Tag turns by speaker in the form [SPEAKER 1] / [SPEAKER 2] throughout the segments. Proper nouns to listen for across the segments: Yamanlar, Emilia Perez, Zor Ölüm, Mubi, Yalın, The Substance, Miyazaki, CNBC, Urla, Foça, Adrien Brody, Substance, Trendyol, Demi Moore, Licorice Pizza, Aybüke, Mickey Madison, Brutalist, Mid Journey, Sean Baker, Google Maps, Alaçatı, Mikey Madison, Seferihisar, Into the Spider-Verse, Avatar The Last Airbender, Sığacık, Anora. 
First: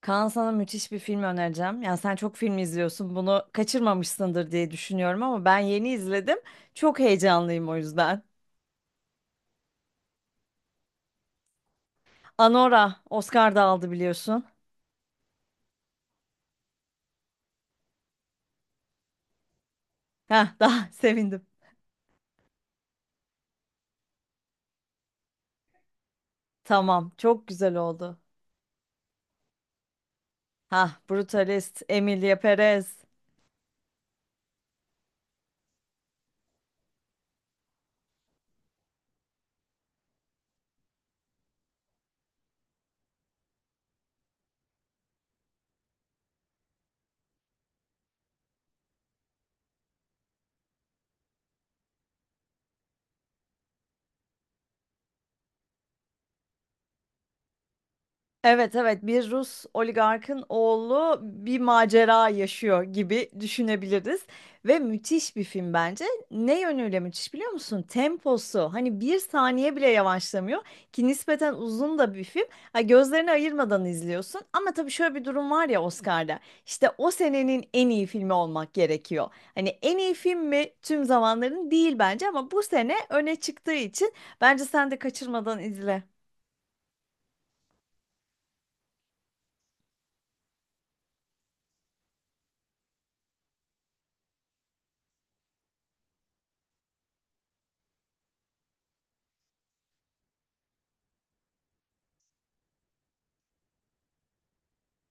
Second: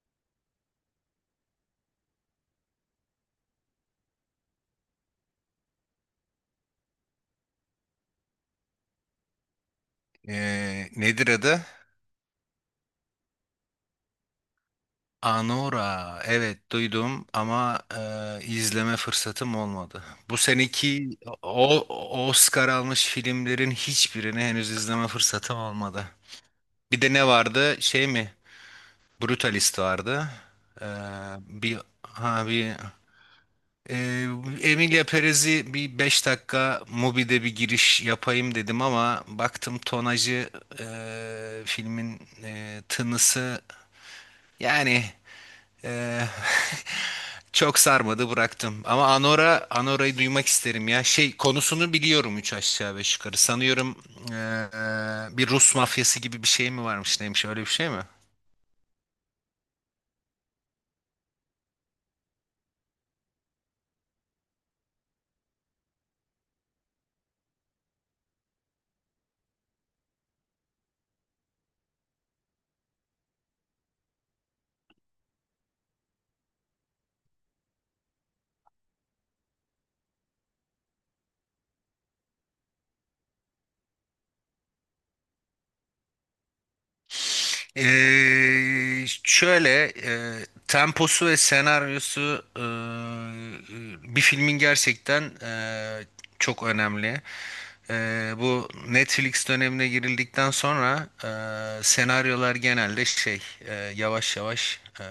[SPEAKER 1] Kaan, sana müthiş bir film önereceğim. Yani sen çok film izliyorsun. Bunu kaçırmamışsındır diye düşünüyorum ama ben yeni izledim. Çok heyecanlıyım o yüzden.
[SPEAKER 2] Nedir adı?
[SPEAKER 1] Anora Oscar da aldı biliyorsun.
[SPEAKER 2] Anora. Evet duydum ama izleme fırsatım olmadı. Bu
[SPEAKER 1] Heh, daha
[SPEAKER 2] seneki
[SPEAKER 1] sevindim.
[SPEAKER 2] Oscar almış filmlerin hiçbirini henüz izleme fırsatım olmadı. Bir
[SPEAKER 1] Tamam,
[SPEAKER 2] de ne
[SPEAKER 1] çok güzel
[SPEAKER 2] vardı? Şey
[SPEAKER 1] oldu.
[SPEAKER 2] mi? Brutalist vardı. Ee,
[SPEAKER 1] Ha,
[SPEAKER 2] bir
[SPEAKER 1] Brutalist, Emilia
[SPEAKER 2] ha bir
[SPEAKER 1] Perez.
[SPEAKER 2] ee, Emilia Perez'i bir 5 dakika Mubi'de bir giriş yapayım dedim ama baktım tonajı, filmin tınısı, yani… Ee, çok sarmadı, bıraktım. Ama Anora, Anora'yı duymak isterim ya. Şey, konusunu biliyorum üç aşağı beş yukarı. Sanıyorum bir Rus mafyası gibi bir şey mi varmış, neymiş, öyle bir şey mi?
[SPEAKER 1] Evet evet, bir Rus oligarkın oğlu bir macera yaşıyor gibi düşünebiliriz ve müthiş bir film bence. Ne yönüyle müthiş biliyor musun? Temposu hani bir saniye bile yavaşlamıyor ki nispeten uzun da bir film. Ha, gözlerini ayırmadan izliyorsun ama tabii şöyle bir durum var ya, Oscar'da işte o senenin en iyi filmi olmak gerekiyor. Hani en iyi film mi tüm zamanların? Değil bence, ama bu sene öne çıktığı için bence sen de kaçırmadan izle.
[SPEAKER 2] Temposu ve senaryosu, bir filmin, gerçekten çok önemli. E, bu Netflix dönemine girildikten sonra senaryolar genelde şey, yavaş yavaş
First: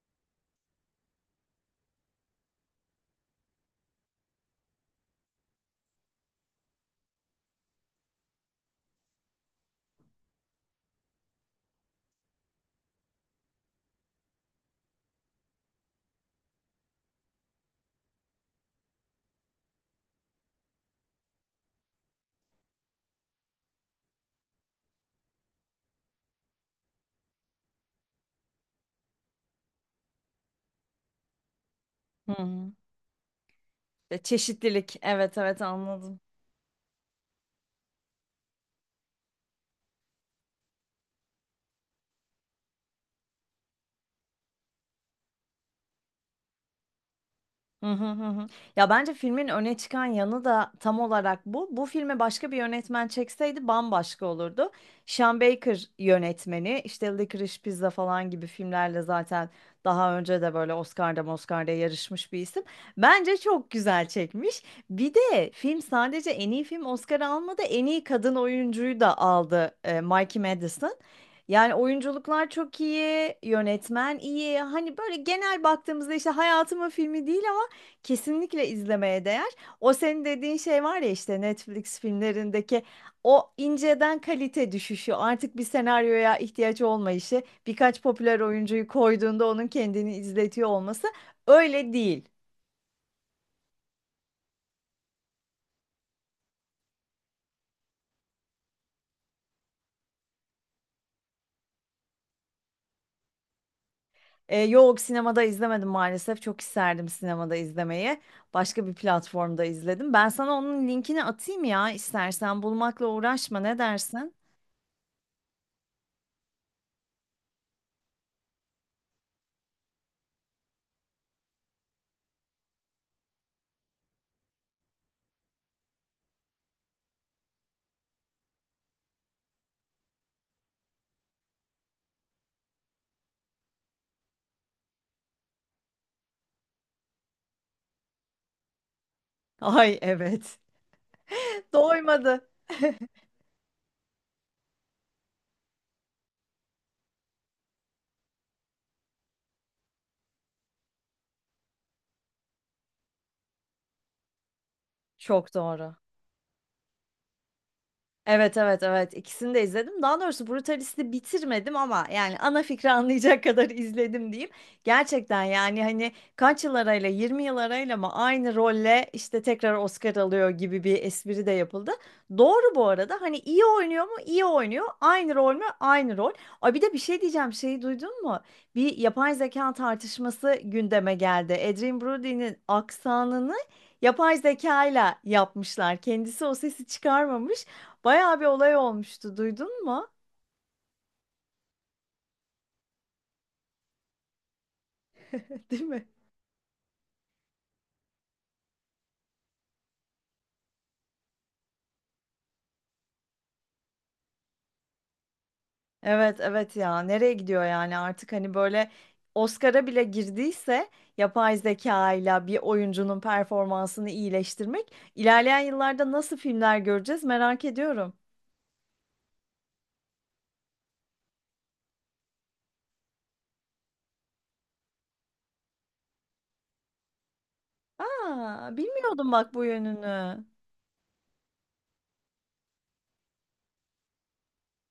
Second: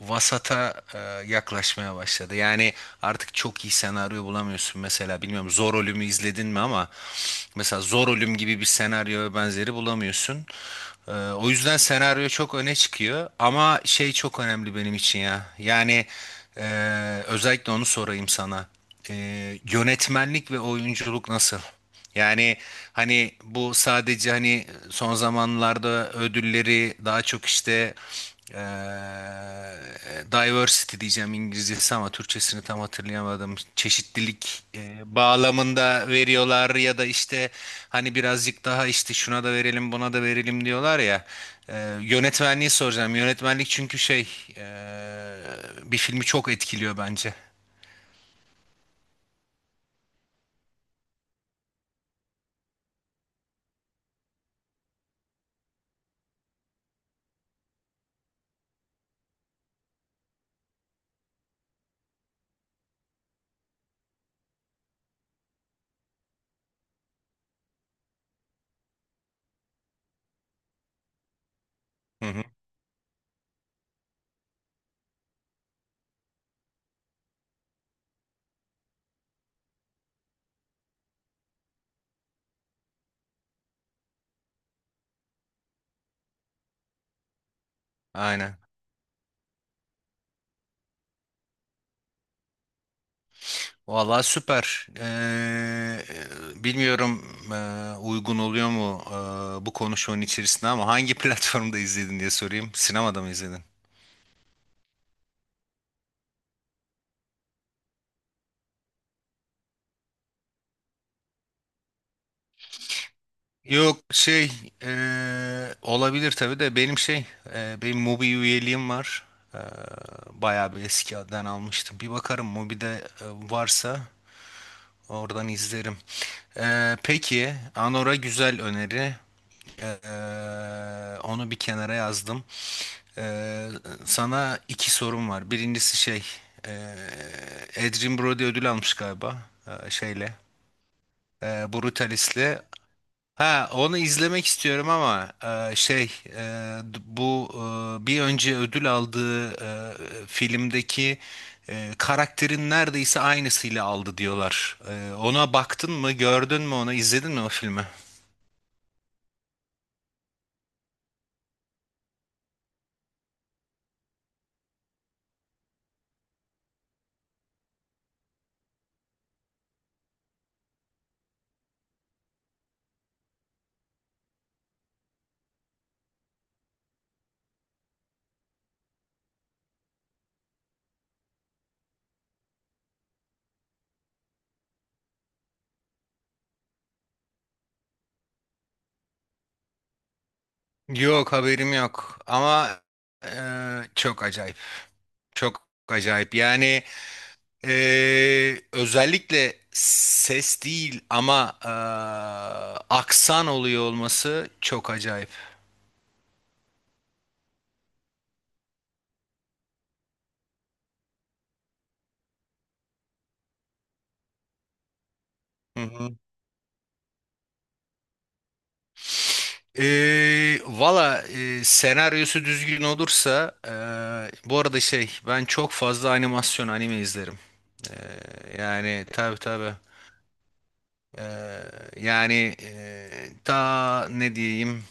[SPEAKER 2] vasata yaklaşmaya başladı. Yani artık çok iyi senaryo bulamıyorsun mesela. Bilmiyorum, Zor Ölüm'ü izledin mi, ama mesela Zor Ölüm gibi bir senaryo ve benzeri bulamıyorsun. O yüzden senaryo çok öne çıkıyor ama şey çok önemli benim için ya. Yani, e, özellikle onu sorayım sana. Yönetmenlik ve oyunculuk nasıl? Yani hani bu sadece hani son zamanlarda ödülleri daha çok işte eee diversity diyeceğim, İngilizcesi, ama Türkçesini
[SPEAKER 1] Hı.
[SPEAKER 2] tam hatırlayamadım.
[SPEAKER 1] Ya,
[SPEAKER 2] Çeşitlilik
[SPEAKER 1] çeşitlilik. Evet evet,
[SPEAKER 2] bağlamında
[SPEAKER 1] anladım.
[SPEAKER 2] veriyorlar, ya da işte hani birazcık daha işte şuna da verelim buna da verelim diyorlar ya. Eee, Yönetmenliği soracağım. Yönetmenlik, çünkü şey eee, bir filmi çok etkiliyor bence.
[SPEAKER 1] Hı hı hı. Hı. Ya bence filmin öne çıkan yanı da tam olarak bu. Bu filme başka bir yönetmen çekseydi bambaşka olurdu. Sean Baker yönetmeni, işte Licorice Pizza falan gibi filmlerle zaten daha önce de böyle Oscar'da yarışmış bir isim. Bence çok güzel çekmiş. Bir de film sadece en iyi film Oscar almadı, en iyi kadın oyuncuyu da aldı, Mikey Madison. Yani
[SPEAKER 2] Hı hı.
[SPEAKER 1] oyunculuklar çok iyi, yönetmen iyi. Hani böyle genel baktığımızda işte hayatımın filmi değil. Kesinlikle izlemeye değer. O senin dediğin şey var ya, işte Netflix filmlerindeki o inceden kalite düşüşü, artık bir senaryoya ihtiyaç olmayışı, birkaç popüler
[SPEAKER 2] Aynen.
[SPEAKER 1] oyuncuyu koyduğunda onun kendini izletiyor olması, öyle değil.
[SPEAKER 2] Valla süper. Bilmiyorum, uygun oluyor mu bu konuşmanın içerisinde ama hangi platformda izledin diye sorayım. Sinemada mı izledin?
[SPEAKER 1] Yok, sinemada izlemedim maalesef. Çok isterdim sinemada izlemeyi. Başka bir platformda izledim. Ben sana onun linkini atayım ya, istersen bulmakla uğraşma, ne
[SPEAKER 2] Yok
[SPEAKER 1] dersin?
[SPEAKER 2] şey, olabilir tabii de benim şey, benim Mubi üyeliğim var. Ee, Bayağı bir eskiden almıştım. Bir bakarım Mubi'de varsa. Oradan izlerim. Peki, Anora güzel öneri. Onu bir kenara yazdım. Ee, Sana iki sorum var. Birincisi şey, ee, Adrien Brody ödül almış galiba,
[SPEAKER 1] Ay
[SPEAKER 2] şeyle,
[SPEAKER 1] evet. Doymadı.
[SPEAKER 2] Brutalis'le. Ha, onu izlemek istiyorum ama e, şey e, d- bu e, bir önce ödül aldığı filmdeki karakterin neredeyse aynısıyla aldı diyorlar. E, ona
[SPEAKER 1] Çok
[SPEAKER 2] baktın
[SPEAKER 1] doğru.
[SPEAKER 2] mı, gördün mü onu, izledin mi o filmi?
[SPEAKER 1] Evet evet evet, ikisini de izledim. Daha doğrusu Brutalist'i bitirmedim ama yani ana fikri anlayacak kadar izledim diyeyim. Gerçekten yani hani kaç yıl arayla, 20 yıl arayla mı aynı rolle işte tekrar Oscar alıyor gibi bir espri de yapıldı. Doğru bu arada, hani iyi oynuyor mu? İyi oynuyor. Aynı rol mü? Aynı rol. Ay, bir de bir şey diyeceğim, şeyi duydun mu? Bir yapay zeka tartışması gündeme geldi. Adrien Brody'nin aksanını yapay zekayla yapmışlar. Kendisi o sesi çıkarmamış. Bayağı bir olay olmuştu. Duydun mu?
[SPEAKER 2] Yok, haberim yok, ama e, çok acayip. Çok
[SPEAKER 1] Değil mi?
[SPEAKER 2] acayip. Yani e, özellikle ses değil ama aksan oluyor olması çok acayip.
[SPEAKER 1] Evet evet, ya nereye gidiyor yani, artık hani böyle Oscar'a bile girdiyse yapay zeka ile bir oyuncunun performansını iyileştirmek, ilerleyen
[SPEAKER 2] Hı
[SPEAKER 1] yıllarda
[SPEAKER 2] hı.
[SPEAKER 1] nasıl filmler göreceğiz merak ediyorum.
[SPEAKER 2] Valla, senaryosu düzgün olursa… Bu arada şey, ben çok fazla animasyon, anime izlerim. Ee,
[SPEAKER 1] Aa,
[SPEAKER 2] Yani
[SPEAKER 1] bilmiyordum
[SPEAKER 2] tabii
[SPEAKER 1] bak bu
[SPEAKER 2] tabii.
[SPEAKER 1] yönünü.
[SPEAKER 2] Ee, Yani, ta ne diyeyim,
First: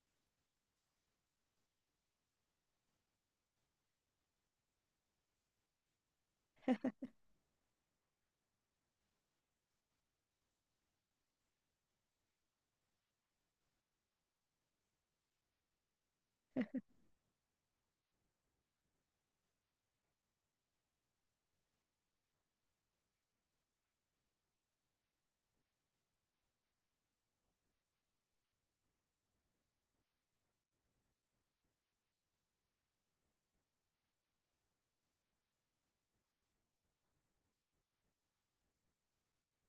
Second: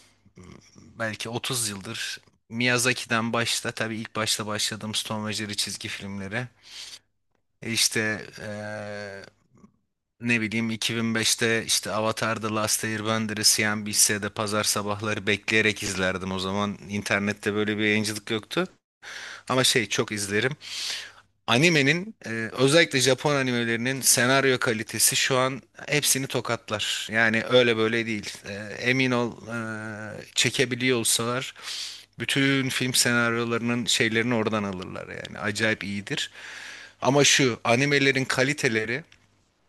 [SPEAKER 2] belki 30 yıldır Miyazaki'den, başta tabii ilk başta başladığım Stone ve Jerry çizgi filmleri. İşte ne bileyim, 2005'te işte Avatar The Last Airbender'ı CNBC'de pazar sabahları bekleyerek izlerdim. O zaman internette böyle bir yayıncılık yoktu. Ama şey, çok izlerim. Animenin, özellikle Japon animelerinin senaryo kalitesi şu an hepsini tokatlar. Yani öyle böyle değil. E, emin ol, çekebiliyor olsalar bütün film senaryolarının şeylerini oradan alırlar yani. Acayip iyidir. Ama şu animelerin kaliteleri…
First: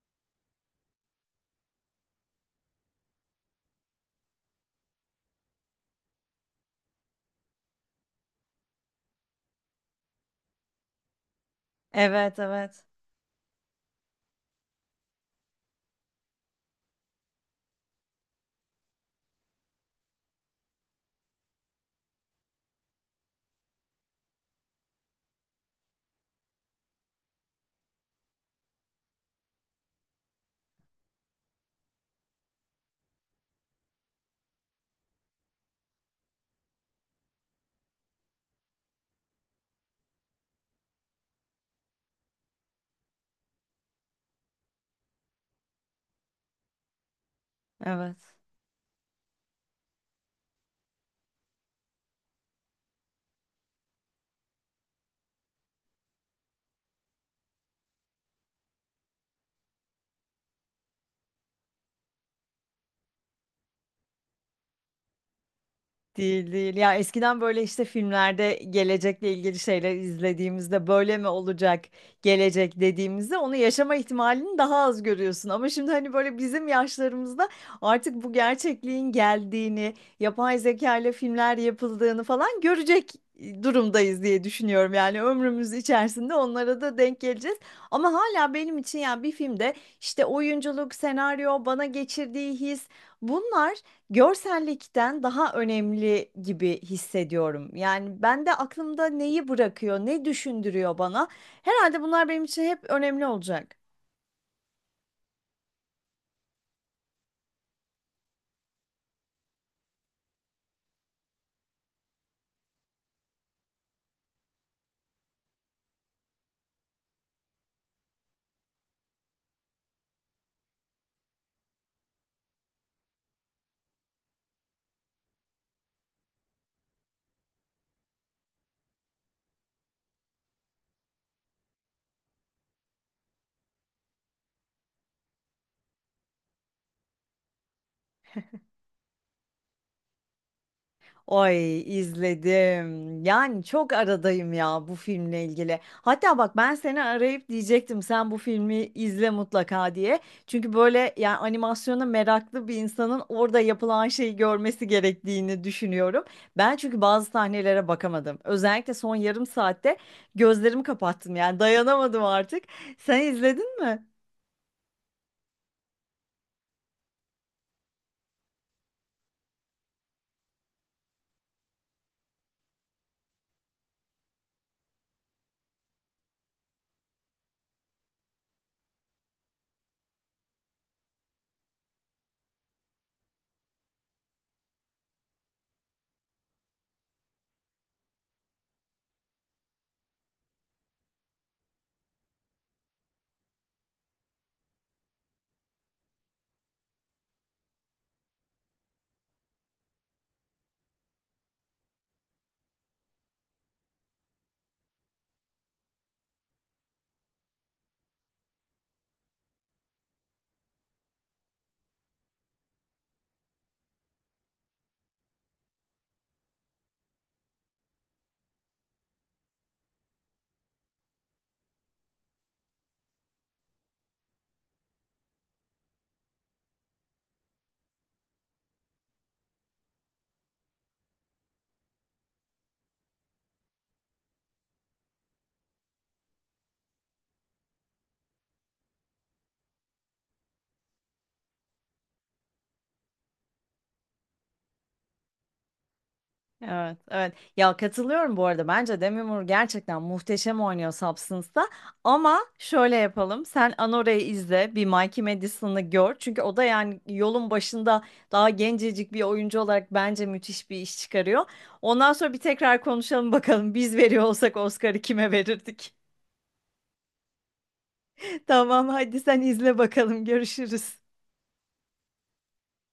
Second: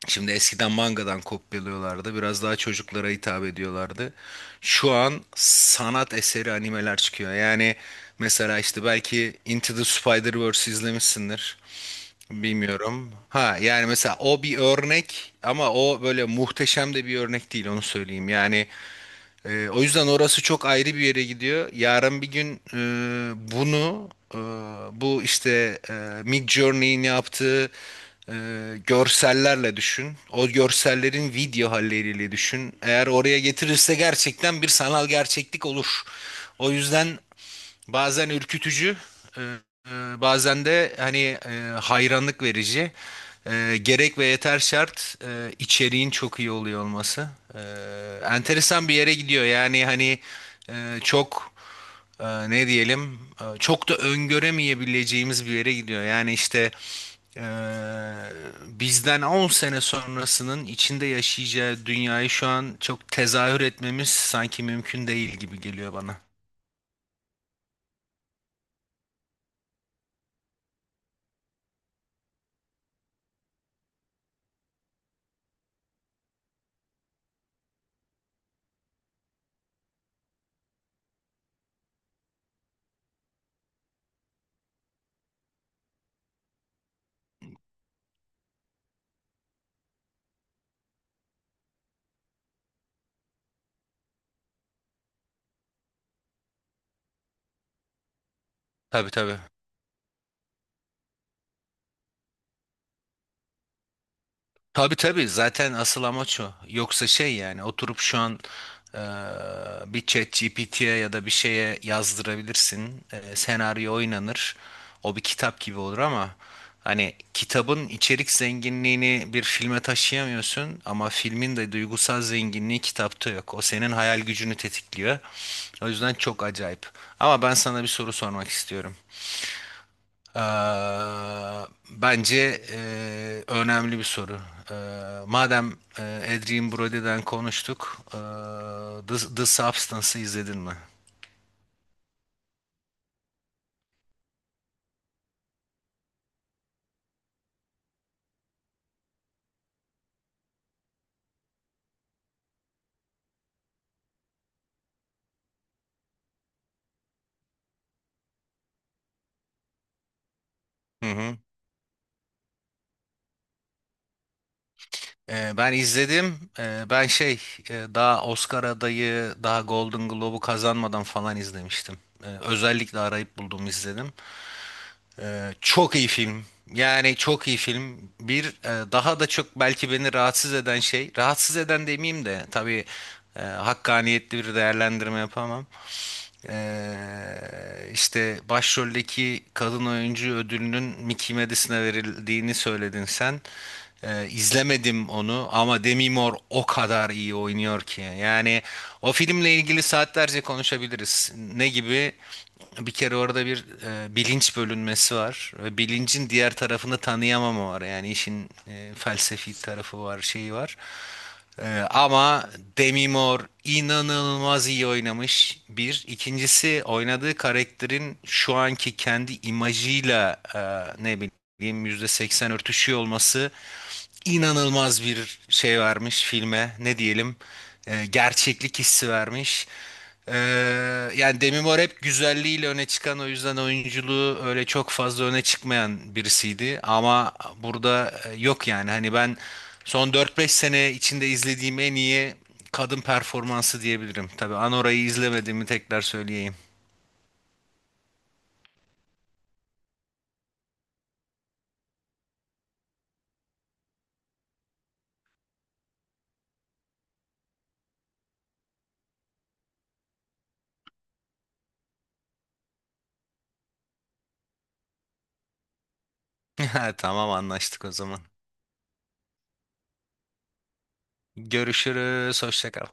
[SPEAKER 2] Şimdi eskiden mangadan kopyalıyorlardı. Biraz daha çocuklara hitap ediyorlardı. Şu an sanat eseri animeler çıkıyor. Yani mesela işte belki Into the Spider-Verse izlemişsindir.
[SPEAKER 1] Evet evet
[SPEAKER 2] Bilmiyorum. Ha, yani mesela o bir örnek ama o böyle muhteşem de bir örnek değil, onu söyleyeyim. Yani o yüzden orası çok ayrı bir yere gidiyor. Yarın bir gün bunu, bu işte Mid Journey'in yaptığı e, görsellerle düşün. O görsellerin video halleriyle düşün. Eğer oraya getirirse gerçekten bir sanal gerçeklik olur. O yüzden… Bazen ürkütücü, e, e, bazen de hani hayranlık verici. E, gerek ve yeter şart, içeriğin çok iyi oluyor olması. E,
[SPEAKER 1] evet.
[SPEAKER 2] Enteresan bir yere gidiyor. Yani hani çok, ne diyelim, çok da öngöremeyebileceğimiz bir yere gidiyor. Yani işte e, bizden 10 sene sonrasının içinde yaşayacağı dünyayı şu an çok tezahür etmemiz sanki mümkün değil gibi geliyor bana.
[SPEAKER 1] Değil değil. Ya eskiden böyle işte filmlerde gelecekle ilgili şeyler izlediğimizde, böyle mi olacak gelecek dediğimizde, onu yaşama ihtimalini daha az görüyorsun. Ama şimdi hani böyle bizim yaşlarımızda artık bu gerçekliğin geldiğini, yapay zeka ile filmler yapıldığını falan görecek durumdayız diye düşünüyorum. Yani ömrümüz içerisinde onlara da denk geleceğiz. Ama hala benim için yani bir filmde işte oyunculuk, senaryo, bana geçirdiği his, bunlar görsellikten daha önemli gibi hissediyorum. Yani ben de aklımda
[SPEAKER 2] Tabii tabii.
[SPEAKER 1] neyi bırakıyor, ne düşündürüyor bana. Herhalde bunlar benim için hep önemli olacak.
[SPEAKER 2] Tabii tabii, zaten asıl amaç o. Yoksa şey, yani oturup şu an eee, bir chat GPT'ye ya da bir şeye yazdırabilirsin. Senaryo oynanır. O bir kitap gibi olur ama hani kitabın içerik zenginliğini bir filme taşıyamıyorsun, ama filmin de duygusal zenginliği kitapta yok. O senin hayal gücünü tetikliyor. O yüzden çok acayip. Ama ben sana bir soru sormak istiyorum. Bence önemli bir soru. Madem Adrien Brody'den konuştuk, The Substance'ı izledin mi?
[SPEAKER 1] Ay, izledim. Yani çok aradayım ya bu filmle ilgili. Hatta bak, ben seni arayıp diyecektim sen bu filmi izle mutlaka diye. Çünkü böyle yani animasyona meraklı bir insanın orada yapılan şeyi görmesi gerektiğini düşünüyorum. Ben çünkü bazı sahnelere bakamadım. Özellikle son yarım saatte gözlerimi
[SPEAKER 2] Hı
[SPEAKER 1] kapattım,
[SPEAKER 2] hı.
[SPEAKER 1] yani dayanamadım artık. Sen izledin mi?
[SPEAKER 2] Ben izledim. Ben şey, daha Oscar adayı, daha Golden Globe'u kazanmadan falan izlemiştim. Özellikle arayıp buldum, izledim. Çok iyi film. Yani çok iyi film. Bir daha da çok belki beni rahatsız eden şey, rahatsız eden demeyeyim de tabii hakkaniyetli bir değerlendirme yapamam. İşte başroldeki kadın oyuncu ödülünün Mickey Madison'a verildiğini söyledin sen. İzlemedim onu ama Demi Moore o kadar iyi oynuyor ki. Yani o filmle ilgili saatlerce konuşabiliriz. Ne gibi? Bir kere orada bir bilinç bölünmesi var ve bilincin diğer tarafını tanıyamama var. Yani işin felsefi tarafı var, şeyi var. Ama Demi Moore inanılmaz iyi oynamış. Bir. İkincisi, oynadığı karakterin şu anki kendi imajıyla ne bileyim %80 örtüşüyor olması inanılmaz bir şey vermiş filme. Ne diyelim? E, gerçeklik hissi vermiş. Ee, Yani Demi Moore hep güzelliğiyle öne çıkan, o yüzden oyunculuğu öyle çok fazla öne çıkmayan birisiydi. Ama burada yok yani, hani ben son dört beş sene içinde izlediğim en iyi kadın performansı diyebilirim. Tabii Anora'yı izlemediğimi tekrar söyleyeyim.
[SPEAKER 1] Evet, evet. Ya katılıyorum bu arada. Bence Demi Moore gerçekten muhteşem oynuyor Substance'da. Ama şöyle yapalım. Sen Anore'yi izle, bir Mikey Madison'ı gör. Çünkü o da yani yolun başında, daha gencecik bir oyuncu olarak bence müthiş bir iş çıkarıyor. Ondan sonra bir tekrar konuşalım bakalım. Biz veriyor olsak Oscar'ı kime verirdik?
[SPEAKER 2] Tamam, anlaştık o zaman.
[SPEAKER 1] Tamam, hadi sen izle bakalım. Görüşürüz.
[SPEAKER 2] Görüşürüz. Hoşça kal.